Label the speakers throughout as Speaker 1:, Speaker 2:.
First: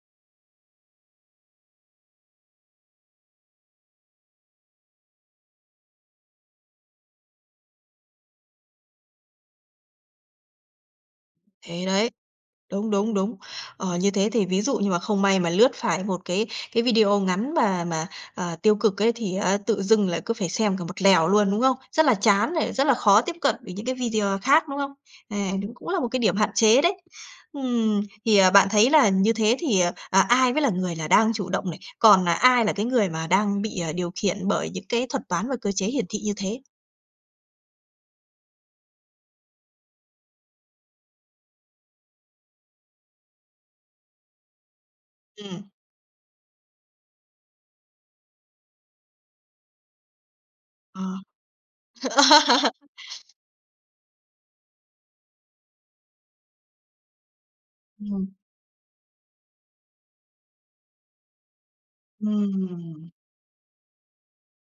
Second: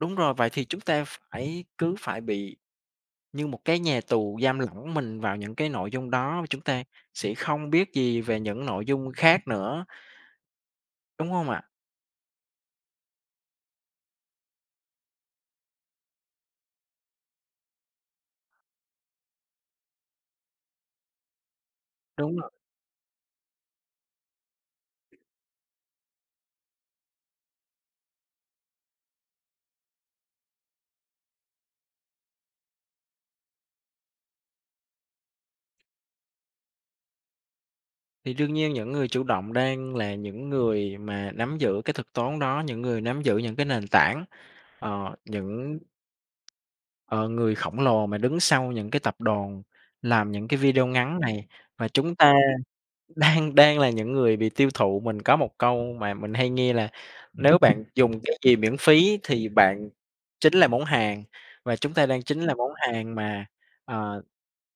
Speaker 1: Đúng rồi, vậy thì chúng ta ph phải cứ phải bị như một cái nhà tù giam lỏng mình vào những cái nội dung đó mà chúng ta sẽ không biết gì về những nội dung khác nữa. Đúng hông ạ?
Speaker 2: Thế đấy! Đúng, đúng, đúng. Ờ, như thế thì ví dụ như mà không may mà lướt phải một cái cái video ngắn mà mà, à, tiêu cực ấy thì á tự dưng lại cứ phải xem cả một lèo luôn, đúng không? Rất là
Speaker 1: Đúng rồi.
Speaker 2: chán này, rất là khó tiếp cận với những cái video khác, đúng không? À, và cũng cũng là một cái điểm hạn chế đấy. Ừm, thì, à, bạn thấy là như thế thì, à, à, ai mới là người là đang chủ động này? Còn, à, ai là cái người mà đang bị, à, điều khiển bởi những cái thuật toán và cơ chế hiển thị như thế?
Speaker 1: Thì đương nhiên những người chủ động đang là những người mà nắm giữ cái thuật toán đó, những người nắm giữ những cái nền tảng, ờ,
Speaker 2: Ừm.
Speaker 1: những ờ, người khổng lồ mà đứng sau những cái tập đoàn, làm những cái video
Speaker 2: Ờ.
Speaker 1: ngắn này, và chúng ta đang đang đang là những người bị tiêu thụ. Mình có một câu mà mình hay nghe là "Nếu bạn dùng
Speaker 2: Ừm.
Speaker 1: cái gì miễn phí thì bạn chính là món hàng." Và chúng ta đang chính là món
Speaker 2: Ừm!
Speaker 1: hàng mà, ờ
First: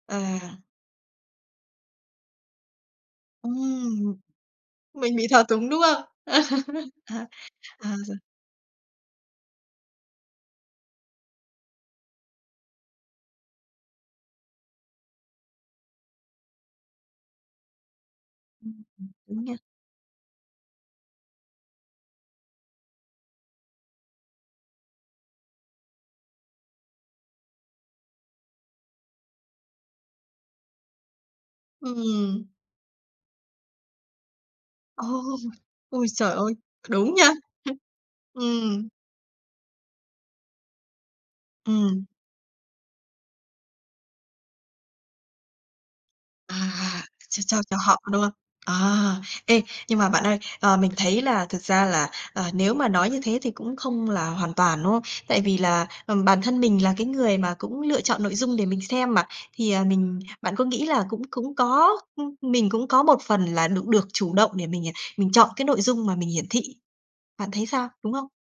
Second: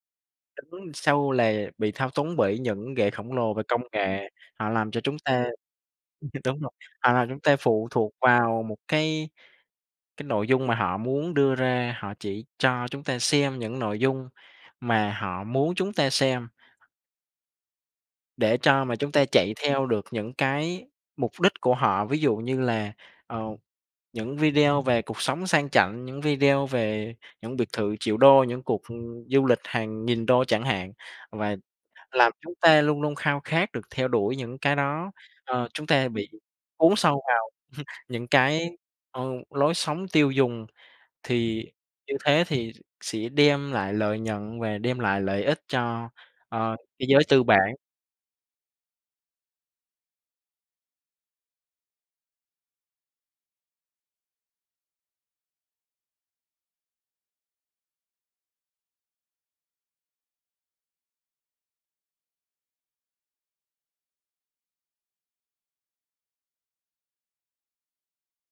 Speaker 2: À.
Speaker 1: Đứng sau là bị thao túng bởi những gã khổng lồ về công
Speaker 2: Ừm!
Speaker 1: nghệ. Họ làm cho chúng
Speaker 2: Mình bị
Speaker 1: ta
Speaker 2: thao túng, đúng không?
Speaker 1: ừ, đ đúng rồi,
Speaker 2: Ờ,
Speaker 1: à, chúng ta phụ
Speaker 2: ờ,
Speaker 1: thuộc
Speaker 2: rồi.
Speaker 1: vào một cái cái nội dung mà họ muốn đưa ra, họ chỉ cho chúng ta xem những nội dung mà họ muốn chúng ta xem. Để
Speaker 2: Ừm
Speaker 1: cho mà
Speaker 2: hừm.
Speaker 1: chúng ta
Speaker 2: Đúng
Speaker 1: chạy
Speaker 2: nha!
Speaker 1: theo được những cái mục đích của họ, ví dụ như là, ờ, những video về cuộc sống sang chảnh, những video về những biệt thự triệu đô, những cuộc, ừm, du lịch hàng nghìn đô chẳng hạn. Và làm
Speaker 2: Ừm.
Speaker 1: chúng ta luôn luôn khao khát được theo đuổi những cái đó,
Speaker 2: Ô!
Speaker 1: ờ, chúng
Speaker 2: Ôi,
Speaker 1: ta bị
Speaker 2: trời ơi,
Speaker 1: cuốn
Speaker 2: đúng
Speaker 1: sâu
Speaker 2: nha!
Speaker 1: vào những
Speaker 2: Hưm.
Speaker 1: cái,
Speaker 2: Ừm.
Speaker 1: ờ, lối sống tiêu dùng, thì
Speaker 2: Ừm.
Speaker 1: như thế thì sẽ đem lại lợi nhuận và đem lại lợi ích cho, ờ,
Speaker 2: À,à!
Speaker 1: cái giới
Speaker 2: Ch
Speaker 1: tư
Speaker 2: cho cho cho
Speaker 1: bản.
Speaker 2: họ, đúng không? À! Ê, nhưng mà bạn ơi, ờ, mình thấy là thực ra là, à, nếu mà nói như thế thì cũng không là hoàn toàn, đúng không? Tại vì là, ừm, bản thân mình là cái người mà cũng lựa chọn nội dung để mình xem mà, thì, à, mình bạn có nghĩ là cũng cũng có ưm, mình cũng có một phần là được được chủ động để mình, à, mình chọn cái nội dung mà mình hiển thị? Bạn thấy sao, đúng không?